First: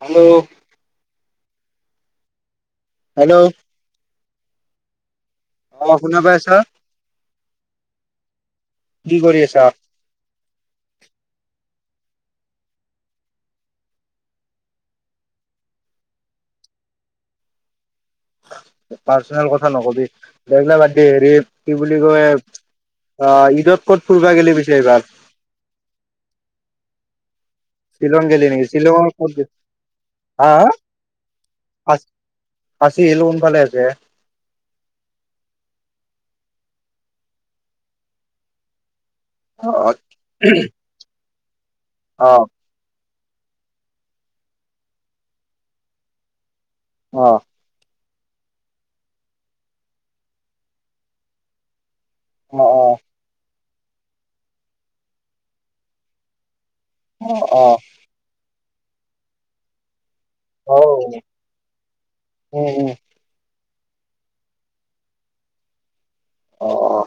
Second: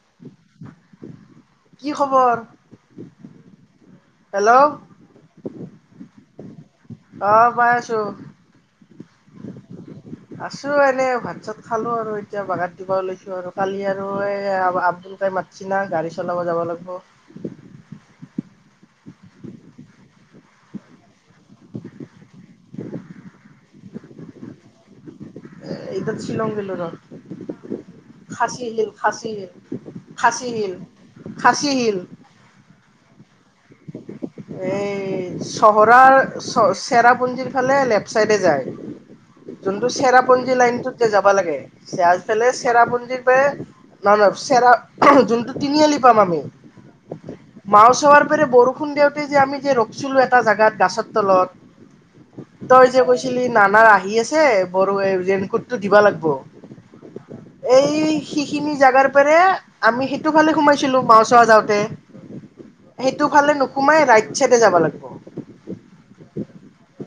Hello কি খবৰ hello hello অ শুনা পাইছো হা আহ পাই আছো কি কৰি আছা আছো এনে ভাত চাত খালো আৰু এতিয়া বাগাত দিবা ললৈছো আৰু কালি আৰু এই আব্দুল কাই মাছ না গাড়ী চলাব যাব লাগিব পাৰ্চনেল কথা নকবি বগিলা বাদ হেৰি কি বুলি কয় আহ ঈদত ক'ত ফুৰিবা গেলি পিছে এইবাৰ ইদৰ শ্বিলং গেলো ৰ শিলং গেলে খাচী নেকি হিল শিলং খাচী ক'ত গেলি হিল খাচী হা হিল। খাচী হিল হা ভালে আছে এই চহৰৰ চেৰাপুঞ্জীৰ ফালে লেফ্ট চাইডে যায় অ যোনটো চেৰাপঞ্জী লাইনটোতে যাব খাব লাগে অ অ আজফালে ছেৰাপুঞ্জীৰ নহয় চেৰা যোনটো তিনিআলি পাম আমি মাছোৱাৰ বৰষুণ দিয়ক তে যে আমি যে ৰখিছিলোঁ এটা জেগাত গাছৰ তলত অ তইজে কৈছিলি নানা আহি আছে বৰ ৰেনকোটটো দিবা লাগব অ অ এই শ খিনি জাগাৰ পৰা আমি সটো ফালে অ সোমাইছিলো মাওচৰা যাওঁতে উম উম সেইটো ফালে ন সোমাই ৰাইট চাইডে যাব লাগিব। অ অ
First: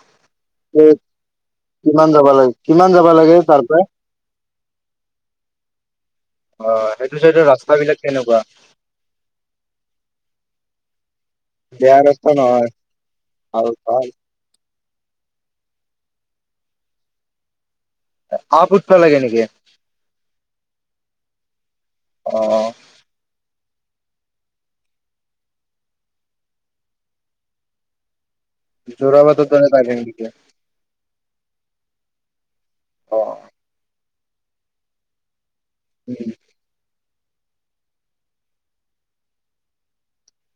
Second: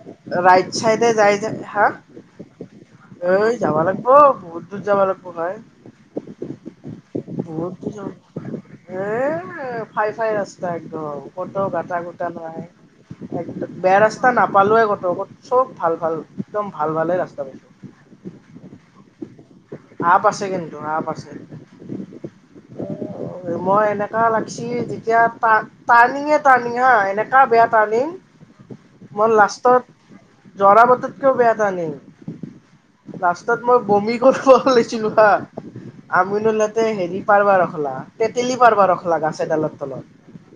ৰাইট এই চাইডে যাই যাই হা কিমান যাবা লাগে কিমান যাবা এ লাগে তাৰ যাব পৰা লাগিব বহুত [unintelligible] ভাই। অ সেইটো চাইডৰ ৰাস্তা বহুত বিলাক কেনেকুৱা এ ফাই ফাই আছে [unintelligible] কতো বেয়া গাটা গোটা ৰাস্তা নই নহয় এক ভাল বেয়া ভাল ৰাস্তা নাপালো এ। চব ভাল ভাল একদম ভাল ভালে ৰাস্তা পাইছো। আপ উঠিব লাগে নেকি? আপ আছে কিন্তু আপ আছে। অ'। মই এনেকা লাগছি যেতিয়া পান পান [unintelligible] তাৰনিং এনেকা বেয়া তাৰনিং মই যোৰাবাটৰ দৰে পাই লাষ্টত থাকে নেকি জোৰাবাটতকেও বেয়া টাৰ্ণিং অ ৰাস্তাত মই বমি [unintelligible] আমিনলতে হেৰি পাৰ্বা ৰখলা তেতেলী পাৰবা ৰখলা গাছ এডালৰ তলত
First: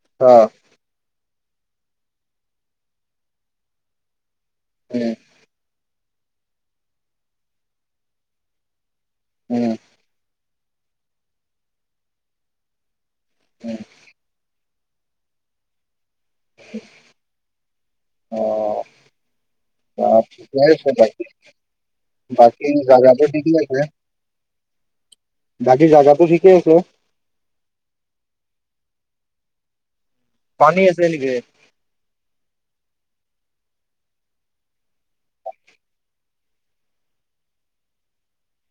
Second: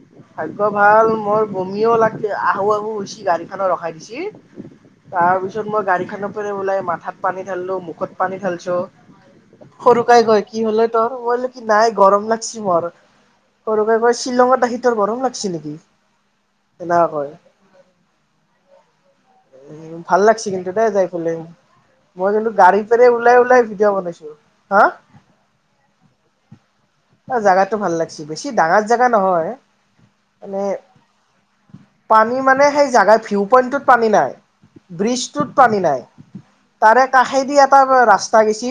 অ', ভাগ্য ভাল মই বমিও লাগ আহু আহু হৈছি গাড়ীখান অ' ৰখাই দিছে। উম, তাৰপিছত মই গাড়ী খানৰ পৰা ওলাই মাথাত পানী ঢালো মুখত পানী ঢালছো। উম, সৰু কাই গৈ কি হলে তোৰ মই‌ছো কি নাই গৰম লাগিছি মোৰ। উম, সৰুকাই কৈ শ্বিলঙত আহি [unintelligible] লাগিছে নেকি? তেনে ক, অ', ভাল লাগিছে ঠিকে কিন্তু দোই আছে যাই বাকী ফলে মই কিন্তু বাকী গাড়ী পেৰে জাগাটো ওলাই ঠিকে ওলাই আছে, ভিডিঅ' বনাইছো হা বাকী জাগাটো ঠিকে আছে। জাগাটো ভাল লাগছ বেছি ডাঙৰ জোগা নহয়। মানে পানী আছে নেকি? পানী মানে সেই জাগা ভিউ পইন্টত পানী নাই ব্ৰিজটোত পানী নাই তাৰে কাষেদি এটা ৰাস্তা গেছি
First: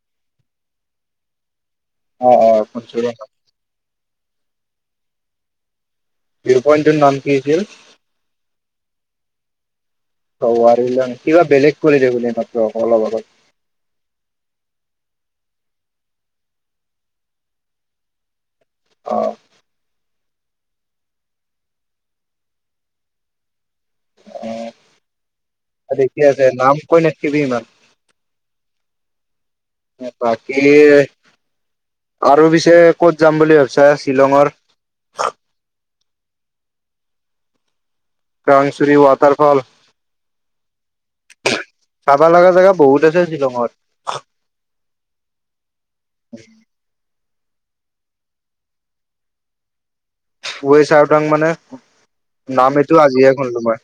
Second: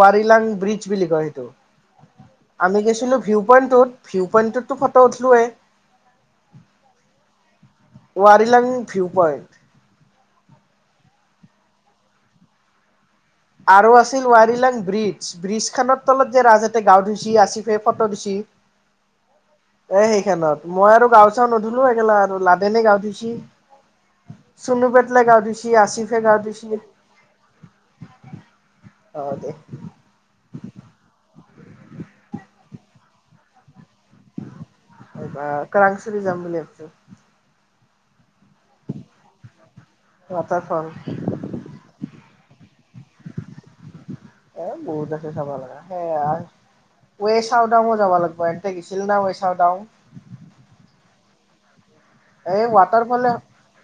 ৱাৰিলাং ব্ৰিজ বুলি কয় সেইটো। অ', অ', আমি শুনছো ৰ। গৈছিলো ভিউ পইন্টত। ভিউ পইণ্টতোত ফটো উঠলোোৱৱেই ভিউ পইণ্টটোৰ নাম কি আছিল ৱাৰিলাং ভিউ পইণ্ট ৱাৰিলাং কিবা বেলেগ কলি দেখোন এই মাত্ৰ অলপ আগত আৰু আছিল ৱাৰিলাং ব্ৰিজ ব্ৰিজ খনৰ তলত যে ৰাজহঁতে গাও ধুইছে আছিফে ফটো দিছে অ সেইখনত মই আৰু গাও চাও নুধলো এইগেলা আৰু লাডেনে গাও ধুছে সুনুপেটলে গাও ধুইছে ঠিকে আছিফে আছে গাও নাম ধুইছে কৈ নাথাকিবি ইমান। হ'ব দে বাকী আৰু পিছে ক'ত যাম বুলি ভাবিছা শ্বিলঙৰ? এইবাৰ কাংচিৰি যাম বুলি ভাবিছো, কংচুৰী ৱাটাৰফল। ৱাটাৰফল চাবা লাগা জেগা বহুত আছে শ্বিলঙৰ এ বহুত আছে চাব লগা সেয়া ৱে চাউডাংও যাব লাগিব এতে গিছিল না ৱে চাউডাংও ৱে চাউডাংও মানে এই নাম এইটো আজিহে ৱাটাৰফলে শুনিলো মই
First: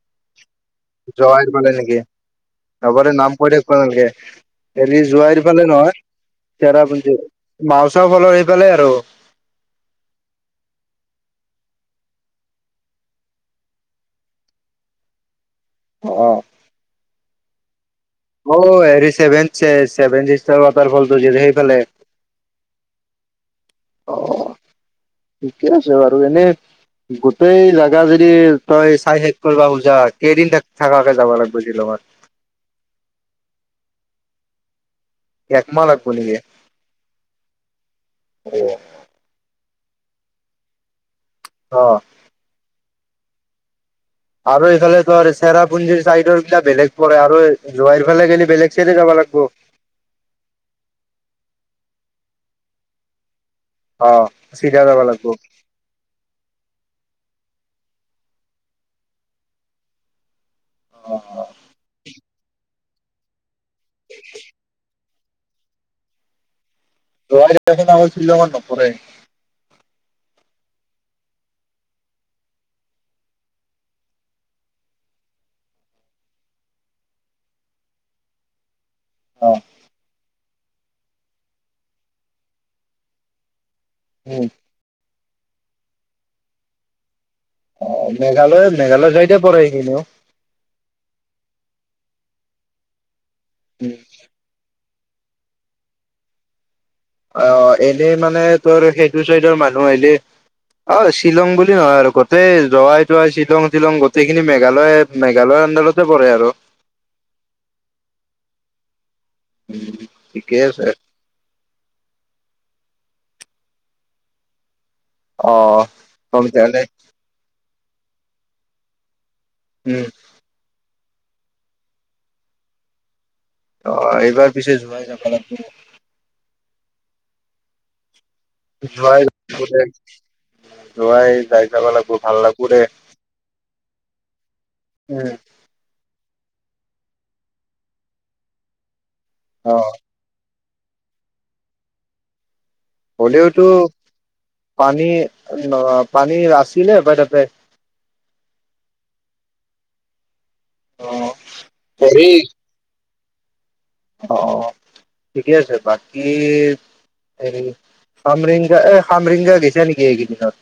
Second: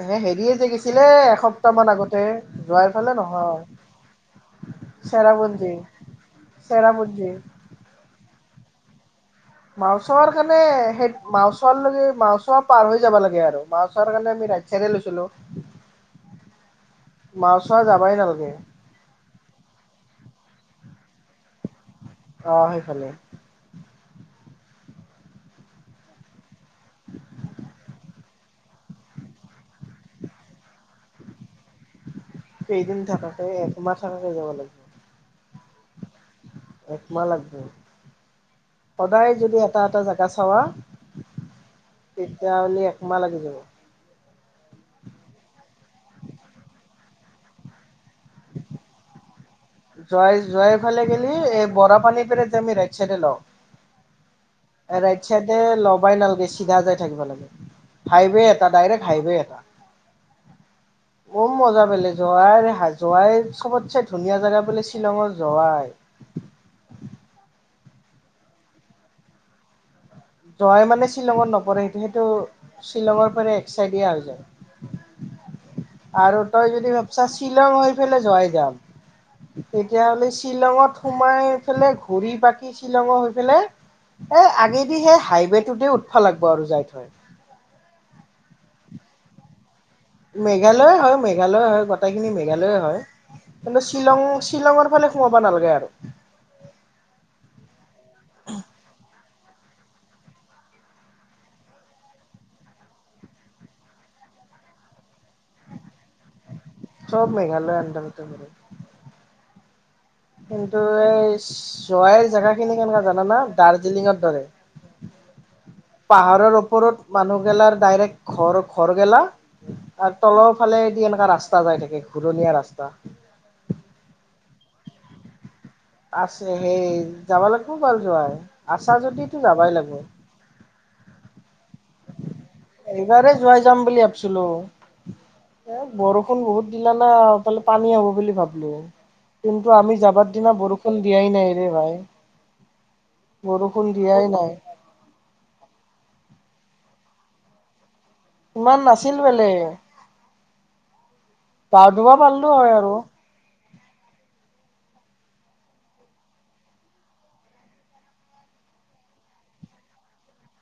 হে হেৰিয়ে যে গৈছিলে জোৱাই ফালে এসপ্তাহ মান নেকি আগতে যোৱাৰ হ'ব দে ফালে নাম কৈ নহয় থাকিব নালাগে। হেৰি জোৱাই ফালে চেৰাপুঞ্জী নহয় চেৰাপুঞ্জু চেৰাপুঞ্জী মাও চাও গলে গলে আৰু মাউচ্চৰ কাৰণে সেই মাইছৰ লেগী মাউছ পাৰ হৈ যাব লাগে মাউচ্চৰ কাৰণে আমি ৰাইট চাইছে লইছিলো অ মাউচ্চৰ যাম অ হেৰি চেভেনচে চেভেন জি ৱাটাৰ ফলটো যে সেইফালে অ সেইফালে অ ঠিকে আছে বাৰু এনে গোটেই জেগা যদি তই চাই শেষ কৰিব খোজা কেইদিন থাকাকে যাব লাগিব! শ্বিলঙত কেইদিন থাকাকে, একমাহ থাকাকে যাব লাগিব। এক মাহ লাগিব এক মাহ লাগিব। সদায় যদি এটা, এটা জাগা চাবা অ তেতিয়া হলে এক মাহ লাগি যাব আৰু এইফালে তোৰ, চেৰাপুঞ্জিৰ চাইডৰবিলাক বেলেগ পৰে। আৰু এই জোৱাই ফালে গ'লে, বেলেগ চাইডে যাবা লাগব জোৱাই, জোৱাই ফালে গ'লে, এই বৰাপানী পিনে আমি ৰাইট চাইডে লওঁ অ'। চিধা যাব ৰাইট লাগব চাইডে লবাই নালগে, চিধা যাই থাকিব লাগে। হাইৱে এটা, ডাইৰেক্ট হাইৱে এটা অ বম, মজা বেলেগ। জোৱাইৰ এই সাজ জোৱাইৰ চবতছে ধুনীয়া জেগা বোলে, শ্বিলঙৰ জোৱাই জোৱাই জেগাখন শ্বিলঙত নপৰে। জোৱাই, মানে, শ্বিলঙত নপৰে। সেইটো শ্বিলঙৰ ফালে, এক চাইডে হৈ যায়। আৰু তই যদি ভাবছা, শ্বিলং হৈ পেলাই জোৱাই যাম অ তেতিয়াহ'লে শ্বিলঙত সোমাই এইফালে ঘূৰি-পাকি শ্বিলঙৰ হৈ পেলাই উম এ, আগে এই হাইৱেটোতে উঠবা লাগিব আৰু যাই থৈ অ', মেঘালয়, মেঘালয় যাইতে পৰে সেইখিনিও। মেঘালয়ে হয়। মেঘালয়ে হয়। গোটেইখিনি মেঘালয়ে হয়। কিন্তু শ্বিলং, শ্বিলঙৰ ফালে সোমাব নালগে আৰু অ' এনেই মানে, তোৰ সেই সিটো চাইডৰ মানুহ আহিলে, অ', শ্বিলং বুলি নহয় আৰু। গোটেই জোৱাই-তোৱাই, শ্বিলং-টিলং, গোটেইখিনি মেঘালয়, মেঘালয় আণ্ডাৰতেই পৰে আৰু। চব মেঘালয় আণ্ডাৰতেই পৰে। ঠিকে কিন্তু, আছে এই শ্বি জোৱাইৰ জেগাখিনি কেনেকুৱা জানা না? দাৰ্জিলিঙৰ দৰে অ কম পাহাৰৰ তেতিয়াহ'লে ওপৰত মানুহগিলাৰ ডাইৰেক্ট খৰ, খৰ গেলা উম আৰু তলৰ ফালে দি এনে এটা ৰাস্তা যায় থাকে, ঘূৰণীয়া ৰাস্তা অ', এইবাৰ পিছে যোৱাই নাপালোঁ আছে। সেই, যাবা লাগব বাৰু জোৱাই। জোৱাইৰ [unintelligible] জোৱাই তাই যাবা লাগব, ভাল লাগব ৰে এইবাৰে যোৱাই যাম বুলি ভাবিছিলো। এ বৰষ ষুণ বহুত দিলা না এইফালে পানী হ'ব বুলি ভাবলো। কিন্তু অ আমি যাবাৰ দিনা বৰষুণ দিয়াই নাইৰে ভাই। হলেওতো বৰষুণ দিয়াই নাই পানী [unintelligible] পানী ৰাস্ত- ছিলে হপায় তাতে। ইমান নাছিল বোলে। অ পাৰদোৱা হেৰি পালো হয় আৰু [inaudible] অ, অ, ঠিকে আছে বাকী হেৰি খামৰিংগা, এই খামৰিংগা গৈছা নেকি এইকেইদিনত?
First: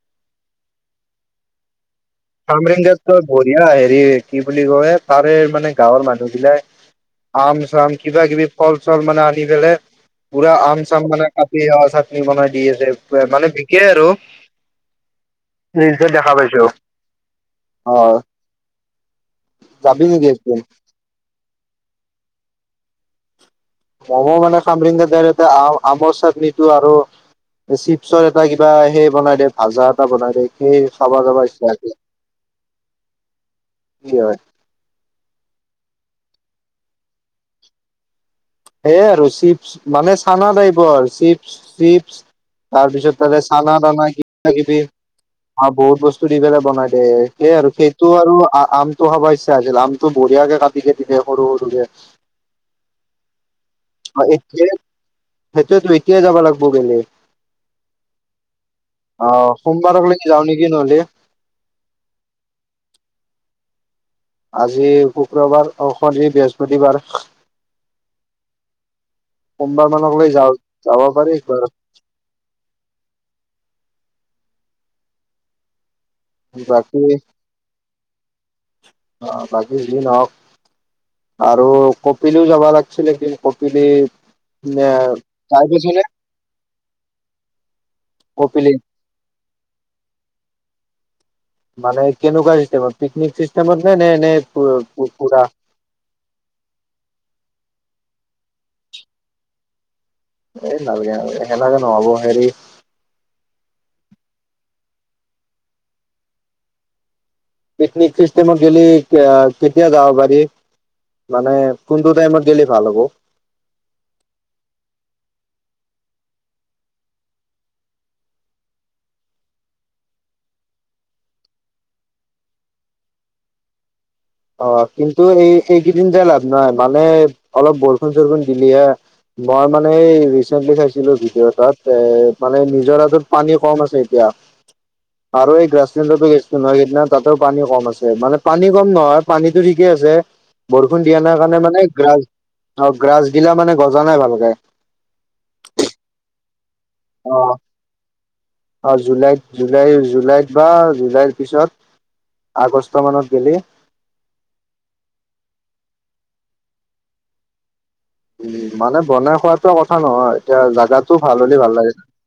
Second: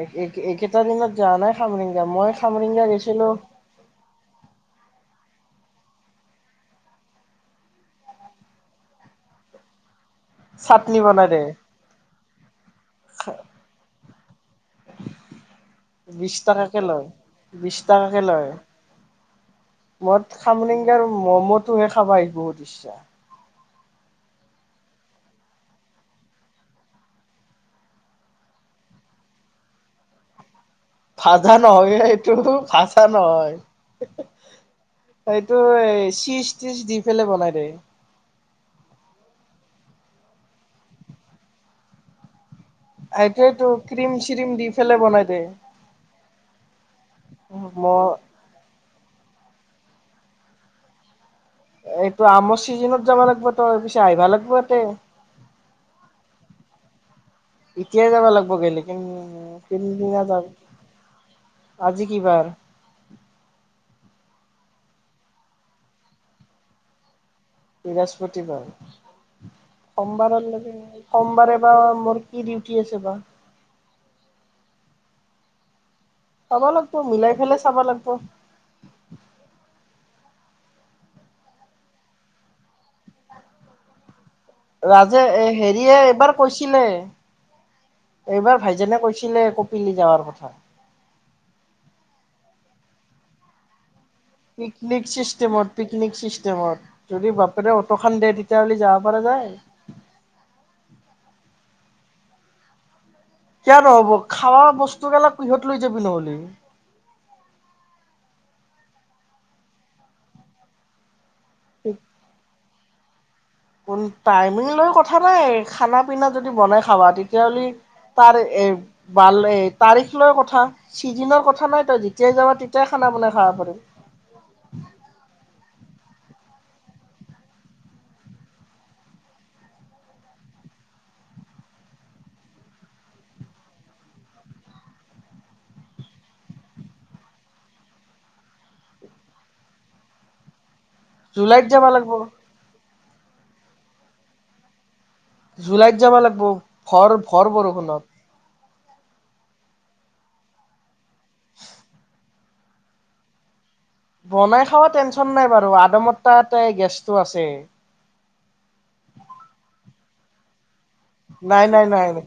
এইকেইটা দিনত যোৱা নাই সামৰিং সামৰিংগাত টো বঢ়িয়া হেৰি কি বুলি কয় তাৰে মানে গাঁৱৰ মানুহ বিলাক আম চাম কিবা কিবি ফল চল মানে আনি পেলাই পূৰা আম চাটনি চাম বনাই মানে দে কাতি বনাই দি আছে মানে বিকে আৰু নিওজত দেখা বিশ পাইছো। টকাকে লয় বিশ অ টাকাকে লয়, যাবি নেকি [unintelligible] একদিন? খামৰিংগা আৰু মম'তটোহে খাব আহি বহুত ইচ্ছা মম' মানে খামৰিংগাত আ-আমৰ চাটনিটো আৰু চিপছৰ এটা কিবা সেই বনাই দে ভাজা এটা বনাই দে ভাজা নহয় এইটো, ভাজা নহয়। কি হয়। এইটো চিস দি পেলাই বনাই দে সেয়ে আৰু চিপছ মানে চানা টাইপৰ আৰু চিপ-চিপছ তাৰ পিছত তাৰে সেইটোয়েতো চানা দানা ক্ৰীম চিৰিম কিবা দি কিবি পেলাই বনাই দে অ বহুত বস্তু দি পেলাই বনাই দে, আৰু মই সেইটো আৰু আমতটো খাবাইছে [unintelligible] আমটো বঢ়িয়াক কে কাটি [unintelligible] এইটো আমৰ চিজনত যাবা লাগিব তই পিছে আহিবা এ, লাগিব ইয়াতে সেইটোতো এতিয়াই যাব লাগিব গলে এতিয়াই যাব লাগিব গলে, কি অ সোমবাৰক লেগি [unintelligible] যাওঁ যাম। নেকি নহলে আজি কি বাৰ? আজি শুক্ৰবাৰ, [unintelligible] বৃহস্পতিবাৰ। বৃহস্পতিবাৰ, সোমবাৰ মানকলৈ যাওঁ সোমবাৰকলগে যাব পাৰি একবাৰ সোমবাৰে বা মোৰ কি ডিউটি আছে বা। চাব লাগিব বাকী মিলাই পেলাই চাব লাগিব অ, বাকী যি নহওক আৰু কপিলিও যাব লাগিছিলে কিন্তু কপিলি ৰাজে এ যাই হেৰিয়ে পাইছনে এইবাৰ কৈছিলে এইবাৰ কপিলি ভাইজনে কৈছিলে কপিলি যাৱাৰ কথা মানে কেনেকুৱা চিষ্টেমৰ পিকনিক চিষ্টেমত? নে নে নে পিকনিক পুৰা চিষ্টেমত পিকনিক চিষ্টেমত যদি বাপৰে দে তেতিয়াহলে যাব পৰা যায়। এই নালাগে আৰু দে। তেনেকে নহ'ব হেৰি কিয় নহব খাৱা বস্তুবিলাক কিহত লৈ যাবি নহ'লে পিকনিক চিষ্টেম গেলি কেতিয়া জাব পাৰি মানে কোনটো টাইমত গেলি ভাল হ'ব কোন টাইমিং লৈ কথা নাই খানা পিনা যদি বনাই খাবা তেতিয়াাহ'লে তাৰ এ ভাল তাৰিখ লৈ কথা চিজনৰ কথা নাই তই যেতিয়াই যাবা তেতিয়াই খানা বনাই খাবা পাৰিম অ অঁকিন্তু এই এইকেইদিন যে লাভ নাই মানে অলপ বৰষুণ চৰষুণ দিলিহে মই মানে এই ৰিচেন্টলি খাইছিলো ভিডিঅ'টাত এ মানে নিজৰা টোত পানী কম আছে এতিয়া আৰু এই গ্ৰাছলেণ্ডো গেছটো নহয় সেইদিনা তাতো পানী কম আছে মানে পানী কম নহয় পানীতো ঠিকে আছে বৰষুণ দিয়া অ নাৰ কাৰণে জুলাইত মানে যাব লাগিব গ্ৰাচ অ' গাছ গিলা মানে গজা নাই ভালকে। জুলাইত যাবা লাগিব। ঘৰ অ ভৰ বৰষু নত অ' জুলাইত জুলাই জুলাইত বা যাই পিছত আগষ্ট মানত গেলি বনাই খাৱ টেনচন নাই বাৰু আদ মতাতে গেছটো আছে উ মানে বনাই খোৱাত কথা নহয় এতিয়া জাগাত নাই, নাই, নাই, নাই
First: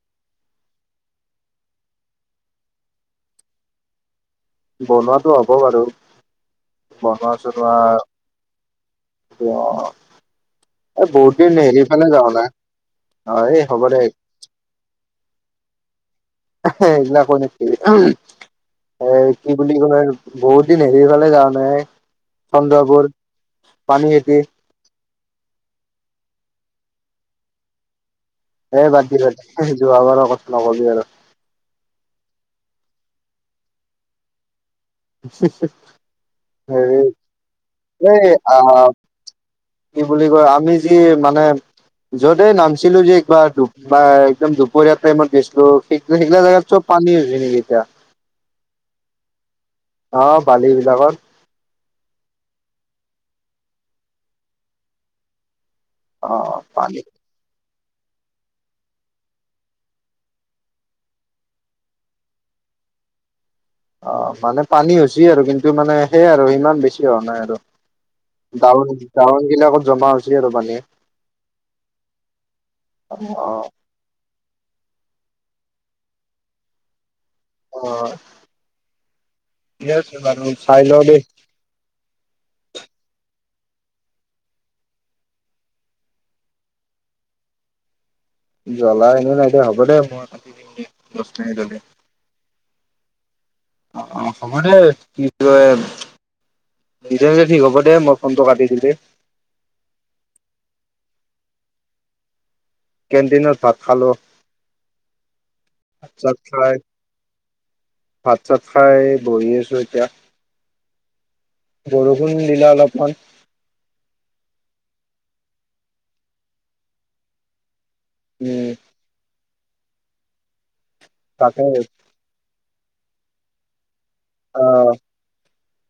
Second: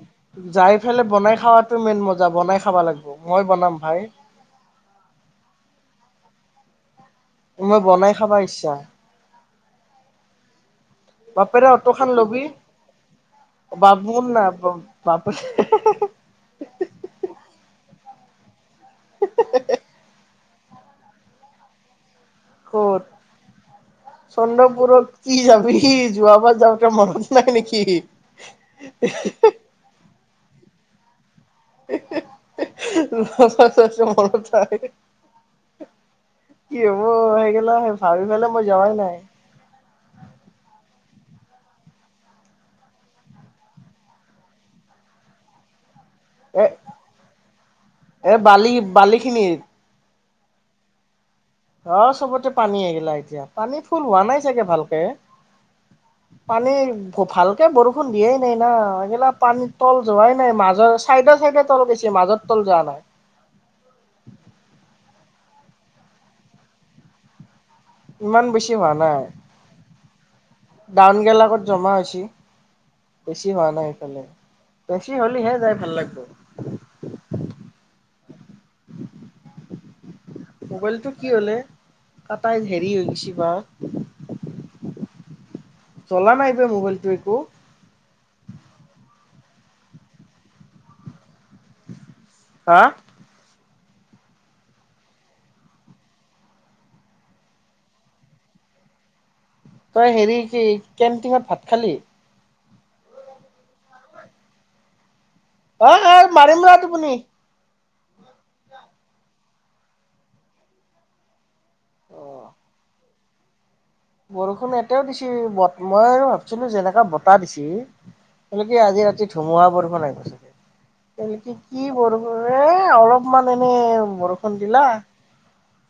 যাই ফেলে বনাই খোৱাাতটো মেইন মজা। বনাই খাব লাগিব। মই বনাম ভাই। বনোৱাটো হব বাৰু। বনোৱা মই বনাই খাবা ইচ্ছা অ' বাপেৰে অত খান লবি অ এই হ'ব দে বাপু ন বাপেৰে এহে হেইনা কয় নেকি অঁ এ কি বুলি ক'লে বহুত দিন হেৰিফালে যা নাই। ক'ত চন্দ্ৰপুৰ পানীখাইতি চন্দ্ৰপুৰত কি যাবি সি যোৱাবাৰ যাব তাৰ মনত নাই নেকি? এ বাদি বি যোৱাবাৰৰ কথা। নকবি আৰু। নচ চ মৰঠায় [unintelligible] হেৰি হ'ব সেইগিলা ভাবি এই পেলাই আ মই যোৱাই নাই। কি বুলি কয় আমি মানে য'তে নামছিলো যে একবাৰ একদম দুপৰীয়া টাইমত গৈছিলো সেইগিলা জেগাত এ চাব পানী হৈছে নেকি এতিয়া এ বালি বালি খিনিত অ বালি বিলাকত আহ চবতে পানী আহগিলা এতিয়া পানী ফুল হোৱা নাই চাগে ভালকে পানী ভাল তে বৰষুণ দিয়ে নাই না এইগিলা পানীত তল যোৱাই নাই মাজৰ চাইদৰ চাইডে তল গৈছে মাজত তল যোৱা নাই বুজি আৰু কিন্তু মানে সেয়াই আৰু ইিমান বেছি হোৱা নাই আৰু ইমান দ বেছি হোৱা নাই। দাৱন গিলা আকত জমা হৈছে আৰু পানী ডাউন গেল আগত জমা হৈছ অ বেছি হোৱা নাই সফালে বেছি হ'লেহে যাই ভাল লাগিব অ নি [unintelligible] মোবাইলটো কি হলে কটাই হেৰি হৈ গৈছ বা চলা নাই যে মোবাইলটো একো জ্বলা এনো নাই দে হ'ব দে মই কাটি দিম দে দহমিনিটতে হা অ অ হ'ব দে কি কয় নিজে নিজে ঠিক হ'ব দে মই ফোনটো কাটি দিলেই তই হেৰি কি কেনটিনত ভাত খালি কেণ্টিনত ভাত খালো ভাত অই চাত খাই মাৰিমৰা টোপনি ভাত চাত খাই বহি আছো এতিয়া বৰষুণ দিলা অলপমান বৰষুণ এতিয়াও দিছে বত মই আৰু ভাবছিলো যেনেকা বতাহ দিছে উম তেওঁলোকে আজি ৰাতি ধুমুহা বৰষুণ আহিব সচাকে তেওলোকে তাকে কি বৰষুণ এ অলপমান এনে বৰষুন দিলা আহ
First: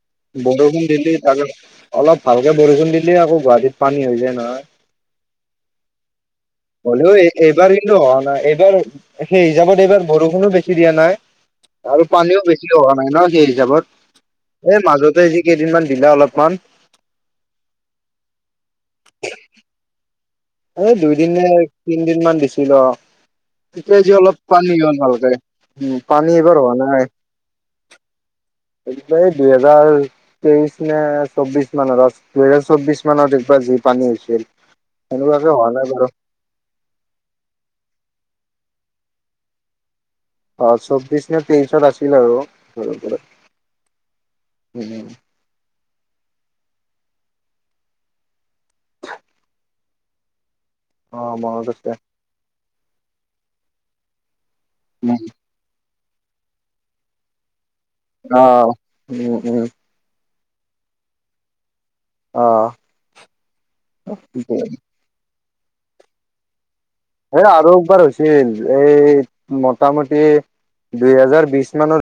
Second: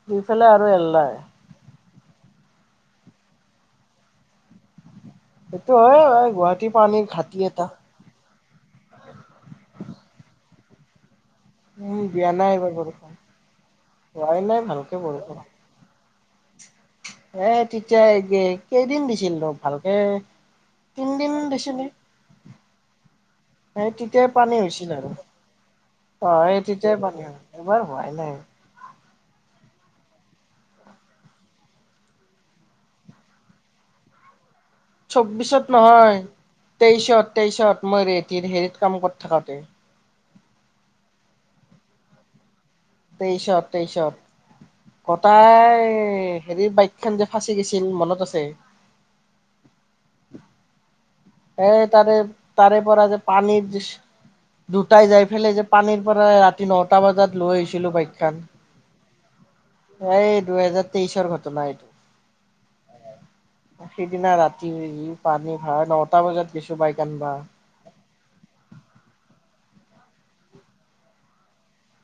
দুইফালে আৰু বৰষুণ এল্লাই দিলি তাকে অলপ ভালকে বৰষুণ দিলে আকৌ গুৱাহাটীত পানী হৈ যায় নহয় সেইটো হয় বাৰু হলেও এইবাৰ কিন্তু অহা নাই এইবাৰ সেই হিচাপত এইবাৰ বৰষুণো বেছি দিয়া নাই উম আৰু দিয়া পানীও নাই বেছি এইবাৰ হোৱা নাই বৰষুণ ন সেই হিচাপত হোৱাই নাই এই ভালকে মাজতে বৰষুণ যি কেইদিনমান দিলে অলপমান এ তেতিয়া এই কেইদিন দিছিলনো ভালকে এই তিনদিন দুইদিন নে তিনদিনমান দিছিলে অ এই তেতিয়া যি তেতিয়াই অলপ পানী হ'ল হৈছিলে। আৰু ভালকে উম পানী অ এইবাৰ এই হোৱা নাই তেতিয়াই পানী হয়। এইবাৰ হোৱা নাই এই দুহেজাৰ তেইশ নে চৌবিশ মানত দুহেজাৰ চৌবিশ মানত একবাৰ যি পানী হৈছিল সেনেকুৱাকে চৌবিশত হোৱা নাই বাৰু নহয় তেইশত তেইশত মই ৰেট হেৰিত কাম কৰি থাকোতে অ চৌব্বিশ নে তেইশত আছিল আৰু তেইশত তেইশত উম গটাই এ হেৰি বাইকখন যে ফাঁচি গৈছিল মনত আছে অ মনত এ আছে তাৰে তাৰে পৰা যে পানীত দুটাই যাই ফেলাই যে পানীত পৰা ৰাতি নটা বজাত লৈ আহিছো আহ উম উম দুইহেজাৰ তেইশৰ ঘটনা এইটো অ সেইদিনা ৰাতি যি পানী হয় ন টা বজাত কিছু বাইক আনবা হে আৰু একবাৰ হৈছিল এই মোটামুটি দুই হেজাৰ বিশ মানত